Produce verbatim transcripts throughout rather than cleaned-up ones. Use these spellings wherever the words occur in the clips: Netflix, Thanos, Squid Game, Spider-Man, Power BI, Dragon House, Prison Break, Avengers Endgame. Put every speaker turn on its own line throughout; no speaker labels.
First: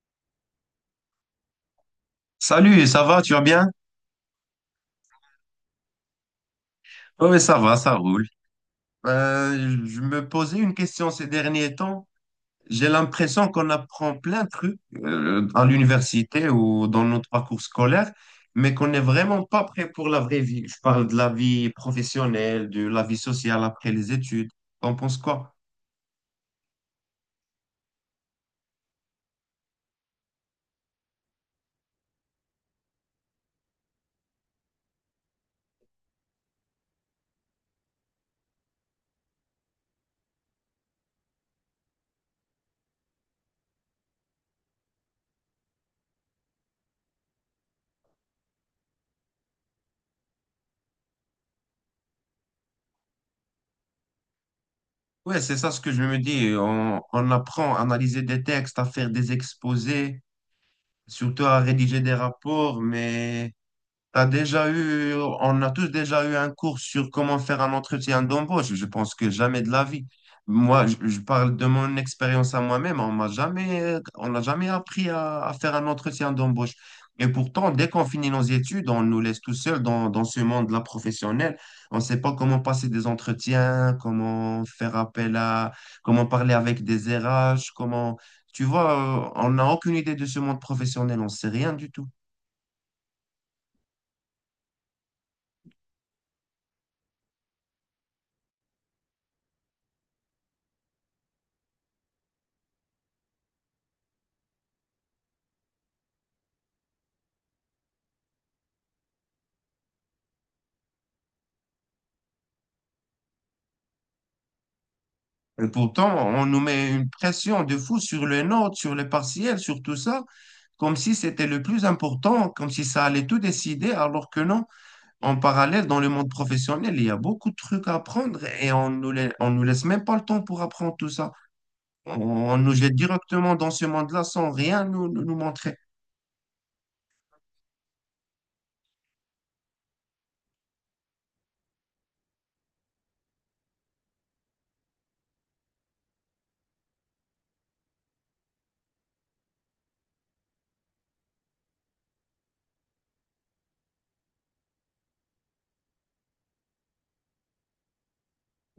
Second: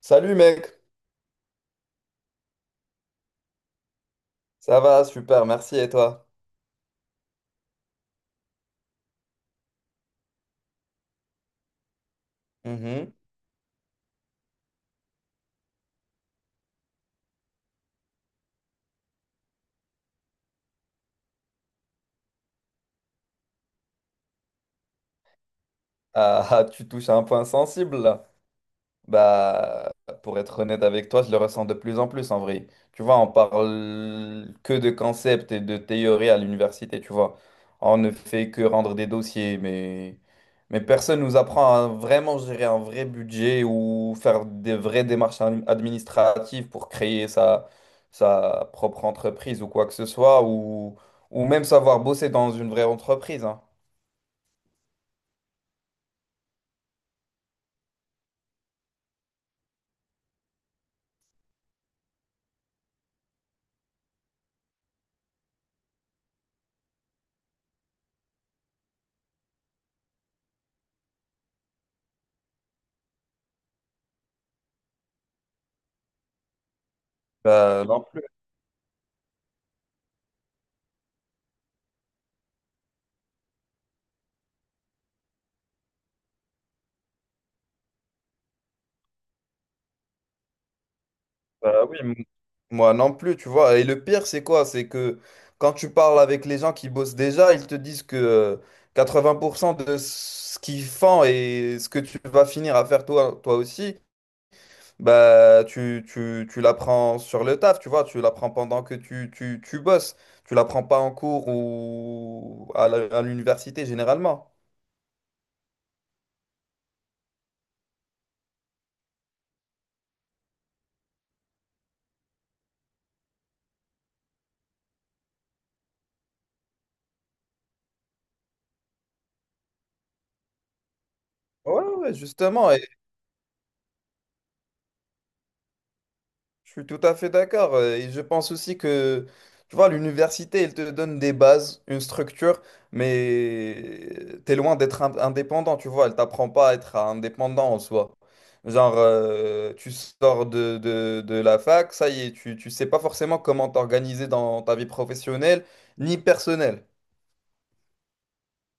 Salut mec,
Salut, ça va, tu vas bien?
ça va, super, merci et toi?
Oui, ça va, ça roule. Euh, je me posais une question ces derniers temps. J'ai
Mhm.
l'impression qu'on apprend plein de trucs euh, à l'université ou dans notre parcours scolaire, mais qu'on n'est vraiment pas prêt pour la vraie vie. Je parle de la vie professionnelle, de la vie sociale après les études. T'en penses quoi?
Ah, ah, tu touches à un point sensible là. Bah, pour être honnête avec toi, je le ressens de plus en plus en vrai. Tu vois, on parle que de concepts et de théories à l'université, tu vois. On ne fait que rendre des dossiers, mais, mais personne nous apprend à vraiment gérer un vrai budget ou faire des vraies démarches ad- administratives pour créer sa, sa propre entreprise ou quoi que ce soit, ou, ou même savoir bosser dans une vraie entreprise, hein.
Ouais, c'est ça ce que je me dis. On, on apprend à analyser des textes, à faire des exposés, surtout à rédiger des rapports, mais T'as déjà eu, on a tous déjà eu un cours sur comment faire un entretien d'embauche. Je pense que jamais de la vie. Moi, je, je parle de mon expérience à moi-même. On m'a jamais, on n'a jamais appris à, à faire un entretien d'embauche. Et pourtant,
Bah,
dès
non
qu'on
plus.
finit nos études, on nous laisse tout seuls dans, dans ce monde-là professionnel. On ne sait pas comment passer des entretiens, comment faire appel à, comment parler avec des R H, comment, tu vois, euh, on n'a aucune idée de ce monde professionnel. On ne sait rien
Bah
du
oui,
tout.
moi non plus, tu vois. Et le pire, c'est quoi? C'est que quand tu parles avec les gens qui bossent déjà, ils te disent que euh, quatre-vingts pour cent de ce qu'ils font et ce que tu vas finir à faire toi, toi aussi, bah tu, tu, tu l'apprends sur le taf, tu vois. Tu l'apprends pendant que tu, tu, tu bosses. Tu l'apprends pas en cours ou à la- à l'université généralement.
Et pourtant, on nous met une pression de fou sur les notes, sur les partiels, sur tout ça, comme si c'était le plus important, comme si ça allait tout décider, alors que non. En parallèle, dans le monde professionnel, il y a beaucoup de trucs à apprendre et on nous, lai- on nous laisse même pas le temps pour apprendre tout ça.
Ouais,
On,
ouais,
on
justement.
nous jette directement dans ce monde-là sans rien nous, nous, nous montrer.
Je suis tout à fait d'accord. euh, Et je pense aussi que, tu vois, l'université, elle te donne des bases, une structure, mais t'es loin d'être ind- indépendant, tu vois. Elle t'apprend pas à être indépendant en soi. Genre, euh, tu sors de, de, de la fac, ça y est, tu, tu sais pas forcément comment t'organiser dans ta vie professionnelle ni personnelle.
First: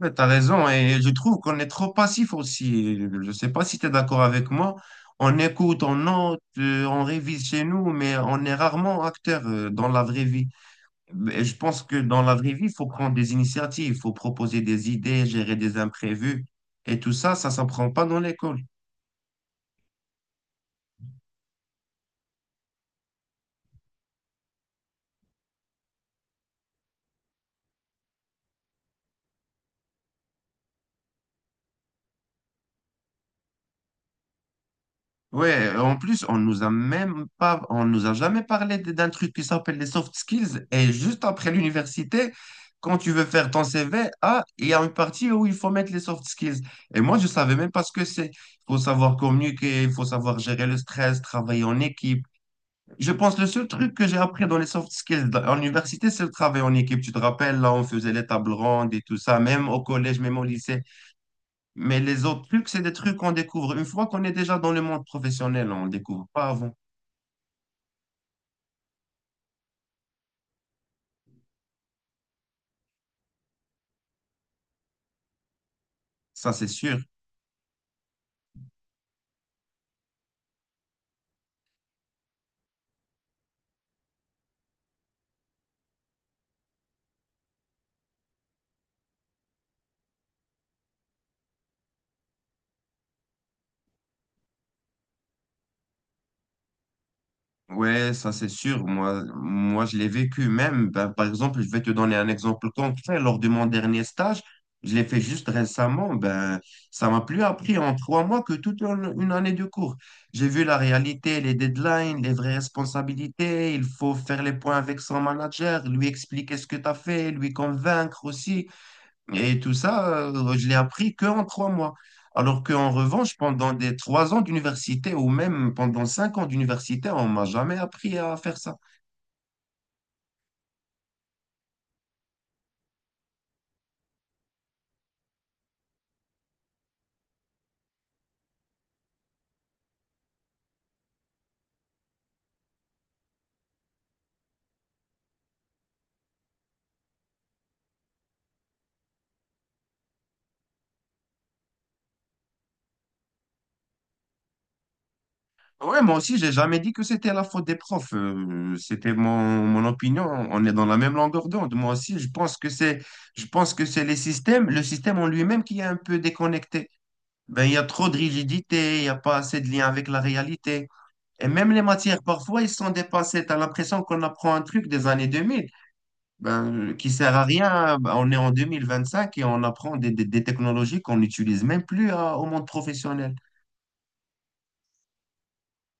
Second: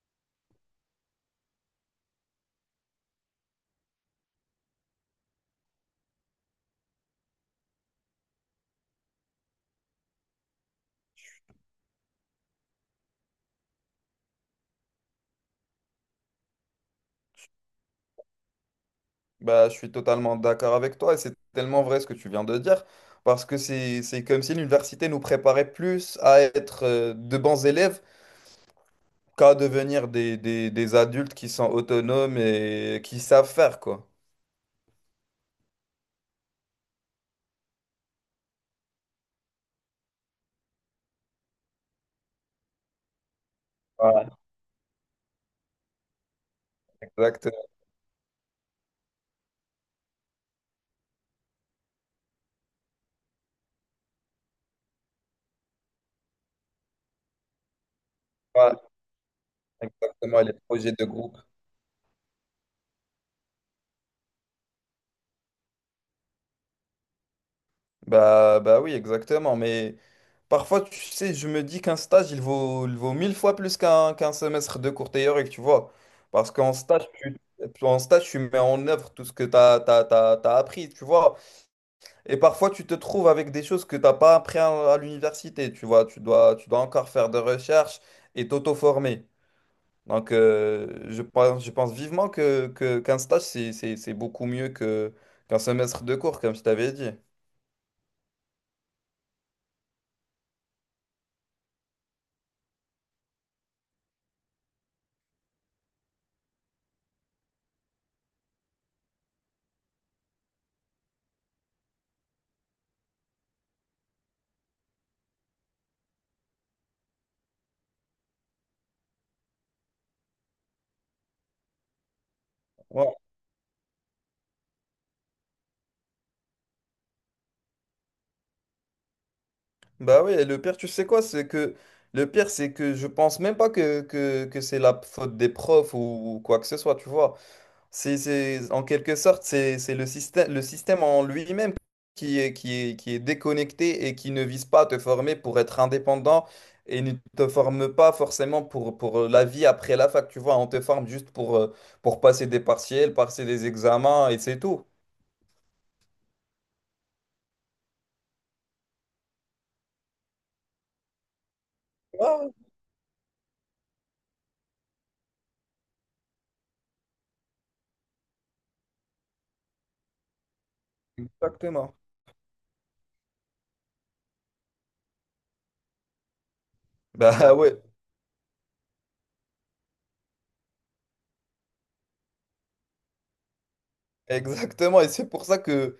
Ouais, t'as raison et je trouve qu'on est trop passif aussi. Je sais pas si tu es d'accord avec moi. On écoute, on note, euh, on révise chez nous, mais on est rarement acteur euh, dans la vraie vie. Mais je pense que dans la vraie vie, il faut prendre des initiatives, il faut proposer des idées, gérer des imprévus. Et tout ça, ça s'apprend pas dans l'école.
Bah, je suis totalement d'accord avec toi et c'est tellement vrai ce que tu viens de dire. Parce que c'est, c'est comme si l'université nous préparait plus à être euh, de bons élèves qu'à devenir des, des, des adultes qui sont autonomes et qui savent faire, quoi.
Ouais, en plus, on nous a même pas, on nous a jamais parlé d- d'un truc qui s'appelle les soft skills. Et juste après l'université, quand tu veux faire ton C V,
Voilà,
ah, il y a une partie où il faut mettre les soft skills. Et moi, je savais
exactement.
même pas ce que c'est. Il faut savoir communiquer, il faut savoir gérer le stress, travailler en équipe. Je pense que le seul truc que j'ai appris dans les soft skills de- en université, c'est le travail en équipe. Tu te rappelles, là, on faisait les tables
Voilà,
rondes et tout ça, même au collège, même
exactement,
au
et les
lycée.
projets de groupe.
Mais les autres trucs, c'est des trucs qu'on découvre une fois qu'on est déjà dans le monde professionnel. On ne découvre pas avant.
Bah, bah oui, exactement. Mais parfois, tu sais, je me dis qu'un stage, il vaut, il vaut mille fois plus qu'un qu'un semestre de cours théorique, tu vois. Parce
Ça, c'est
qu'en
sûr.
stage, tu, En stage, tu mets en œuvre tout ce que tu as, t'as, t'as, t'as- t'as appris, tu vois. Et parfois, tu te trouves avec des choses que tu n'as pas appris à, à l'université, tu vois. Tu dois, tu dois encore faire des recherches et t'auto-former. Donc, euh, je pense, je pense vivement que, que, qu'un stage, c'est, c'est, c'est beaucoup mieux que, qu'un semestre de cours, comme je t'avais dit.
Ouais, ça c'est sûr. Moi, moi, je l'ai vécu même. Ben, par exemple, je vais te donner un exemple concret. Lors de mon dernier stage, je l'ai fait juste récemment. Ben, ça m'a plus appris en trois mois que toute une une année de cours. J'ai vu la réalité, les deadlines, les vraies responsabilités. Il faut faire les points avec son manager, lui expliquer ce que tu as fait, lui convaincre aussi. Et tout ça, euh, je l'ai appris que en trois mois. Alors qu'en
Ouais.
revanche, pendant des trois ans d'université ou même pendant cinq ans d'université, on m'a jamais appris à faire ça.
Bah oui, et le pire, tu sais quoi, c'est que le pire, c'est que je pense même pas que, que, que c'est la faute des profs ou, ou quoi que ce soit, tu vois. C'est, c'est- en quelque sorte, c'est, c'est le système, le système en lui-même qui est, qui est, qui est déconnecté et qui ne vise pas à te former pour être indépendant et ne te forme pas forcément pour, pour la vie après la fac. Tu vois, on te forme juste pour, euh, pour passer des partiels, passer des examens et c'est tout.
Ouais, moi aussi, j'ai jamais dit que c'était la faute des profs. Euh, c'était mon, mon opinion. On est dans la même longueur d'onde. Moi aussi,
Ouais,
je
ouais,
pense que c'est, je pense que c'est les systèmes, le système en lui-même qui est un peu déconnecté. Ben, il y a trop de rigidité, il n'y a pas assez de lien avec la réalité. Et même les
exactement.
matières, parfois, ils sont dépassés. Tu as l'impression qu'on apprend un truc des années deux mille. Ben, qui sert à
Bah ouais,
rien. Ben, on est en deux mille vingt-cinq et on apprend des, des- des technologies qu'on n'utilise même plus à- au monde professionnel.
exactement. Et c'est pour ça que,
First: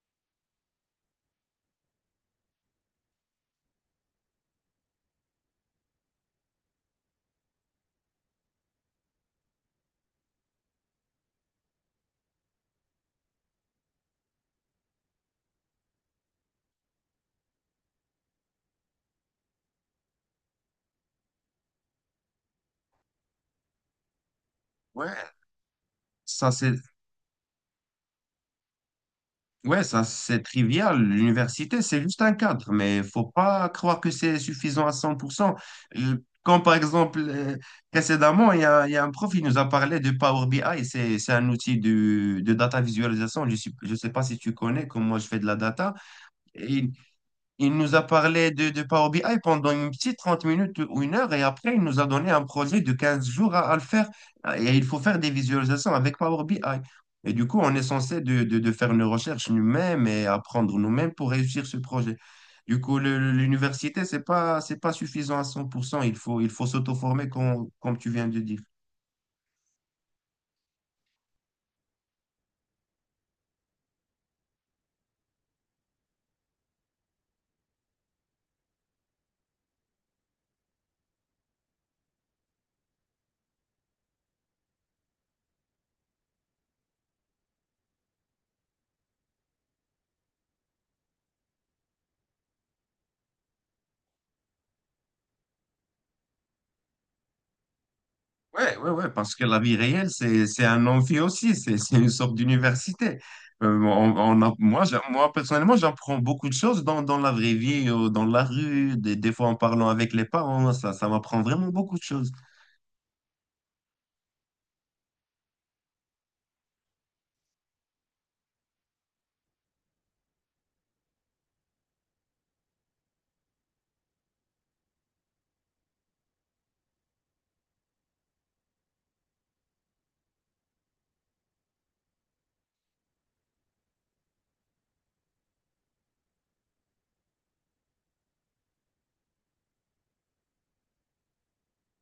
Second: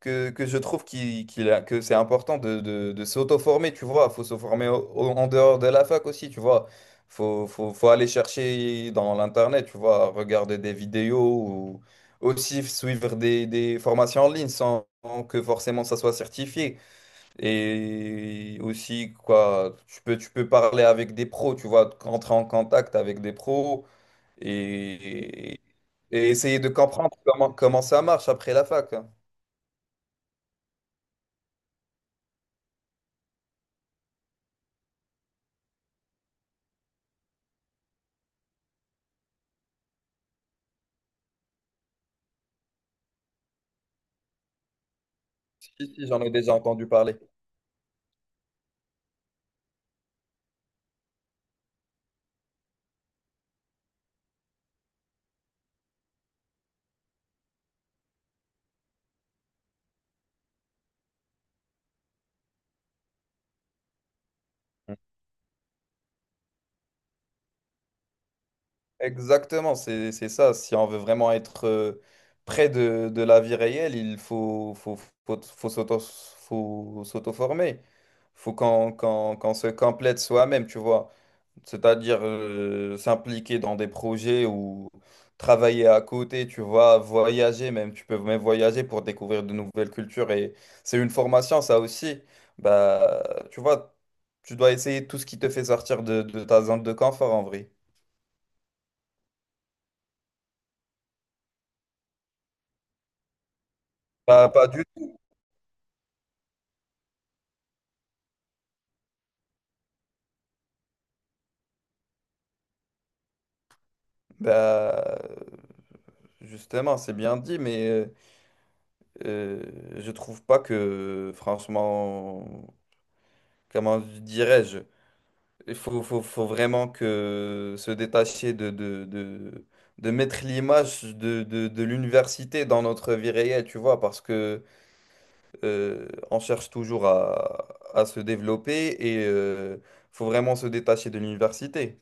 que, que je trouve qu'il, qu'il a- que c'est important de, de, de s'auto-former, tu vois. Faut se former au- au- en dehors de la fac aussi, tu vois. Faut, faut, faut aller chercher dans l'Internet, tu vois, regarder des vidéos ou aussi suivre des, des formations en ligne sans sans que forcément ça soit certifié. Et aussi, quoi, tu peux, tu peux parler avec des pros, tu vois, rentrer en contact avec des pros
Ouais,
et, et
ça
essayer de
c'est
comprendre comment, comment ça marche après la fac.
ouais, ça c'est trivial. L'université, c'est juste un cadre, mais faut pas croire que c'est suffisant à cent pour cent. Euh, Quand par exemple, euh, précédemment, il y a, il y a un prof qui nous a parlé de Power B I. C'est, c'est un outil de, de data visualisation. Je ne je sais pas si tu connais, comme moi je fais de la
Si,
data.
si, j'en ai déjà entendu
Et
parler.
il nous a parlé de, de Power B I pendant une petite trente minutes ou une heure et après, il nous a donné un projet de quinze jours à, à le faire. Et il faut faire des visualisations avec Power B I. Et du coup, on est censé de, de- de faire nos recherches nous-mêmes et apprendre nous-mêmes pour réussir ce projet. Du coup, le- le- l'université, c'est pas, c'est pas suffisant à cent pour cent. Il faut, il faut s'auto-former, com- comme tu viens de dire.
Exactement, c'est c'est ça. Si on veut vraiment être euh, près de, de la vie réelle, il faut, faut, faut, faut s'auto, faut s'auto-former. Faut qu'on qu'on, qu'on se complète soi-même, tu vois. C'est-à-dire euh, s'impliquer dans des projets ou travailler à côté, tu vois, voyager même, tu peux même voyager pour découvrir de nouvelles cultures et c'est une formation ça aussi. Bah, Tu vois, tu dois essayer tout ce qui te fait sortir de, de ta zone de confort en vrai.
Ouais, ouais, ouais, parce que la vie réelle, c'est, c'est un amphi aussi, c'est, c'est une sorte d'université. Euh, on, on
Pas,
a-
pas
moi,
du
j'a-
tout.
moi, personnellement, j'apprends beaucoup de choses dans, dans la vraie vie, euh, dans la rue, des, des fois en parlant avec les parents, ça, ça m'apprend vraiment beaucoup de choses.
Bah, Justement, c'est bien dit, mais euh, euh, je trouve pas que, franchement, comment dirais-je? Il faut, faut, faut vraiment que se détacher de, de, de, de mettre l'image de, de, de l'université dans notre vie réelle, tu vois, parce que euh, on cherche toujours à, à se développer et euh, faut vraiment se détacher de l'université.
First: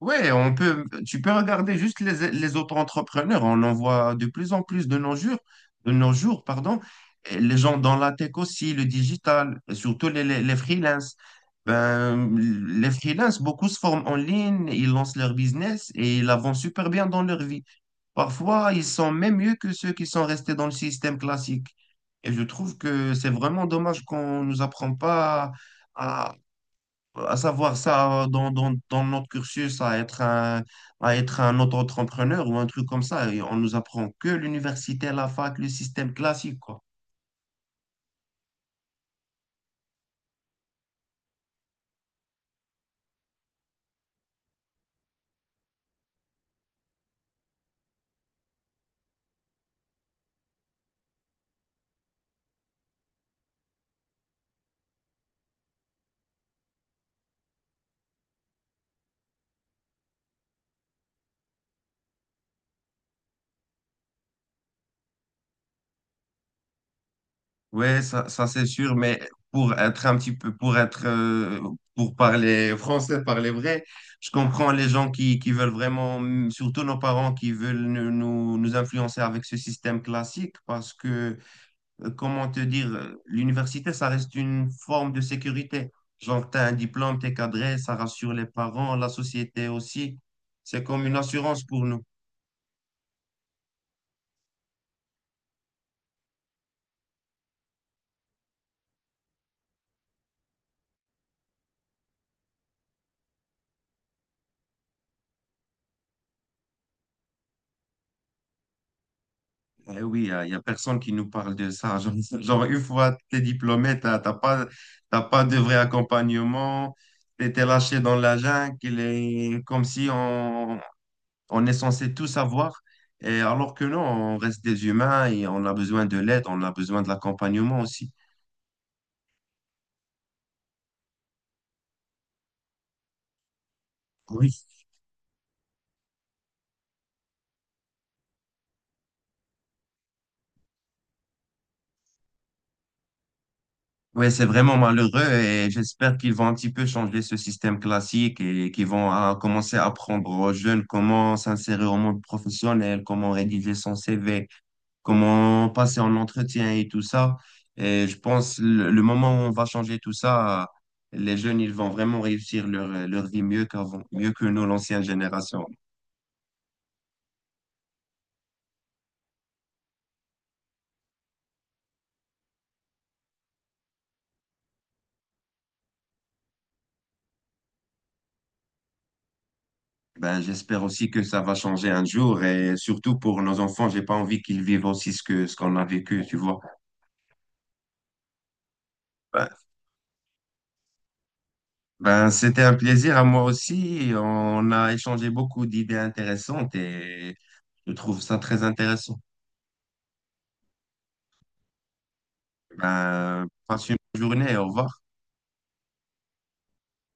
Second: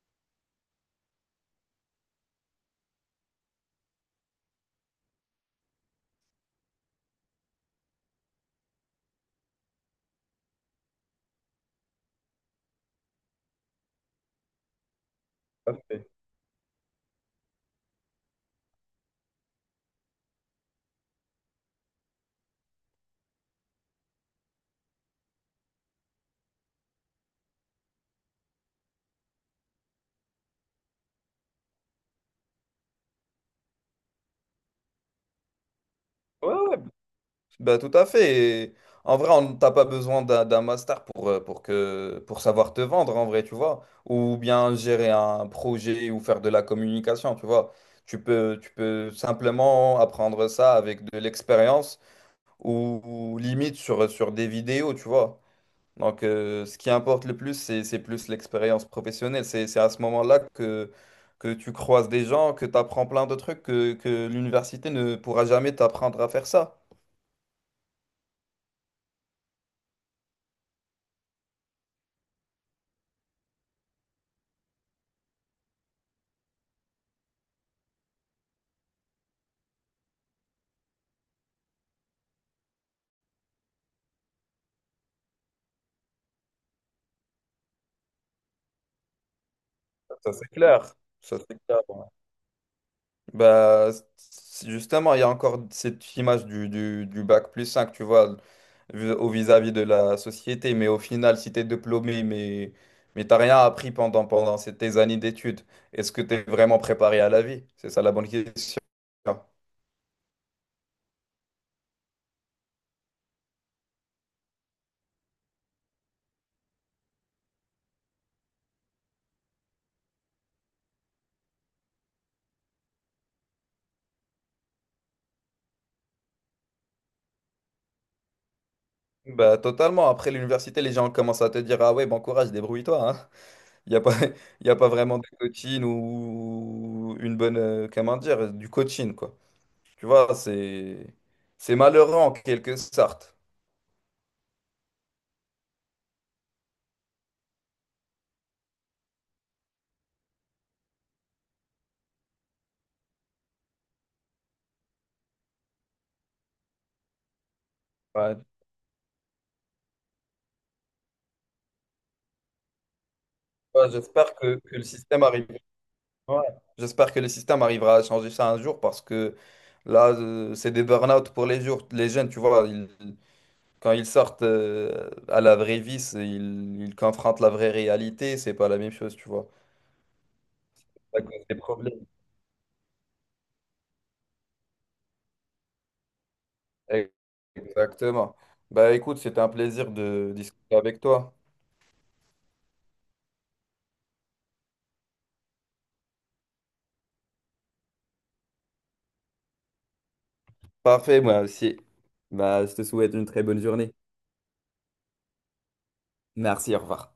Ouais, on peut, tu peux regarder juste les, les auto-entrepreneurs. On en voit de plus en plus de nos jours, de nos jours, pardon. Et les gens dans la tech aussi, le digital, et surtout les, les, les freelances. Ben, les freelances, beaucoup se forment en ligne, ils lancent leur business
Parfait.
et ils avancent super bien dans leur vie. Parfois, ils sont même mieux que ceux qui sont restés dans le système classique. Et je trouve que c'est vraiment dommage qu'on nous apprend pas à à savoir ça dans, dans, dans notre cursus, à être un, à être un auto-entrepreneur ou un truc comme ça. Et on nous apprend que l'université, la fac, le système
Ouais,
classique,
ouais,
quoi.
bah, tout à fait. Et en vrai, on t'as pas besoin d'un d'un master pour, euh, pour que, pour savoir te vendre, en vrai, tu vois. Ou bien gérer un projet ou faire de la communication, tu vois. Tu peux, tu peux simplement apprendre ça avec de l'expérience ou, ou limite sur, sur des vidéos, tu vois. Donc, euh, ce qui importe le plus, c'est, c'est plus l'expérience professionnelle. C'est, c'est à ce moment-là que, que tu croises des gens, que tu apprends plein de trucs que, que l'université ne pourra jamais t'apprendre à faire ça.
Ouais, ça, ça c'est sûr, mais pour être un petit peu, pour être, euh, pour parler français, parler vrai, je comprends les gens qui, qui veulent vraiment, surtout nos parents qui veulent nous, nous, nous influencer avec ce système classique parce que euh, comment te dire, euh, l'université, ça reste une forme de sécurité. Genre, tu as un diplôme, tu es cadré, ça rassure les parents, la société aussi.
Ça, c'est
C'est
clair.
comme une
Ça, c'est
assurance
clair.
pour nous.
Ouais. Bah, c- Justement, il y a encore cette image du, du, du bac plus cinq, tu vois, vis- au vis-à-vis de la société. Mais au final, si tu es diplômé, mais, mais t'as rien appris pendant, pendant ces- tes années d'études, est-ce que tu es vraiment préparé à la vie? C'est ça la bonne question.
Eh oui, il n'y a, y a personne qui nous parle de ça. Genre, genre, une fois que tu es diplômé, tu n'as pas, t'as pas de vrai accompagnement, tu étais lâché dans la jungle, il est comme si on, on est censé tout savoir. Et alors que non, on reste des humains et on a besoin de l'aide, on a besoin de l'accompagnement aussi.
Bah, totalement. Après l'université, les gens commencent à te dire, ah ouais, bon courage, débrouille-toi, hein. Il n'y a pas,
Oui.
il y a pas vraiment de coaching ou une bonne, euh, comment dire, du coaching, quoi. Tu vois, c'est c'est malheureux en quelque sorte.
Oui, c'est vraiment malheureux et j'espère qu'ils vont un petit peu changer ce système classique et qu'ils vont ah, commencer à apprendre aux jeunes comment s'insérer au monde professionnel, comment rédiger son C V, comment passer en entretien et tout ça. Et je
Ouais, tu
pense le, le moment où on va changer tout ça, les jeunes, ils vont vraiment réussir leur, leur vie mieux
vois,
qu'avant, mieux
j'espère
que
que,
nous,
que le
l'ancienne
système arrive.
génération.
Ouais, j'espère que le système arrivera à changer ça un jour parce que là, euh, c'est des burn-out pour les jours. Les jeunes, tu vois, ils- quand ils sortent euh, à la vraie vie, c'est- ils, ils confrontent la vraie réalité. C'est pas la même chose, tu vois.
Ben, j'espère aussi
Ça
que ça
cause
va
des
changer un
problèmes.
jour et surtout pour nos enfants, j'ai pas envie qu'ils vivent aussi ce que, ce qu'on a vécu, tu vois.
Exactement. Bah écoute, c'était
Ben,
un plaisir de discuter avec toi.
Ben, c'était un plaisir à moi aussi. On a échangé beaucoup d'idées intéressantes et je trouve ça très intéressant.
Parfait, moi aussi. Bah, je te souhaite une très
Ben,
bonne
passe
journée.
une bonne journée. Au revoir.
Merci, au revoir.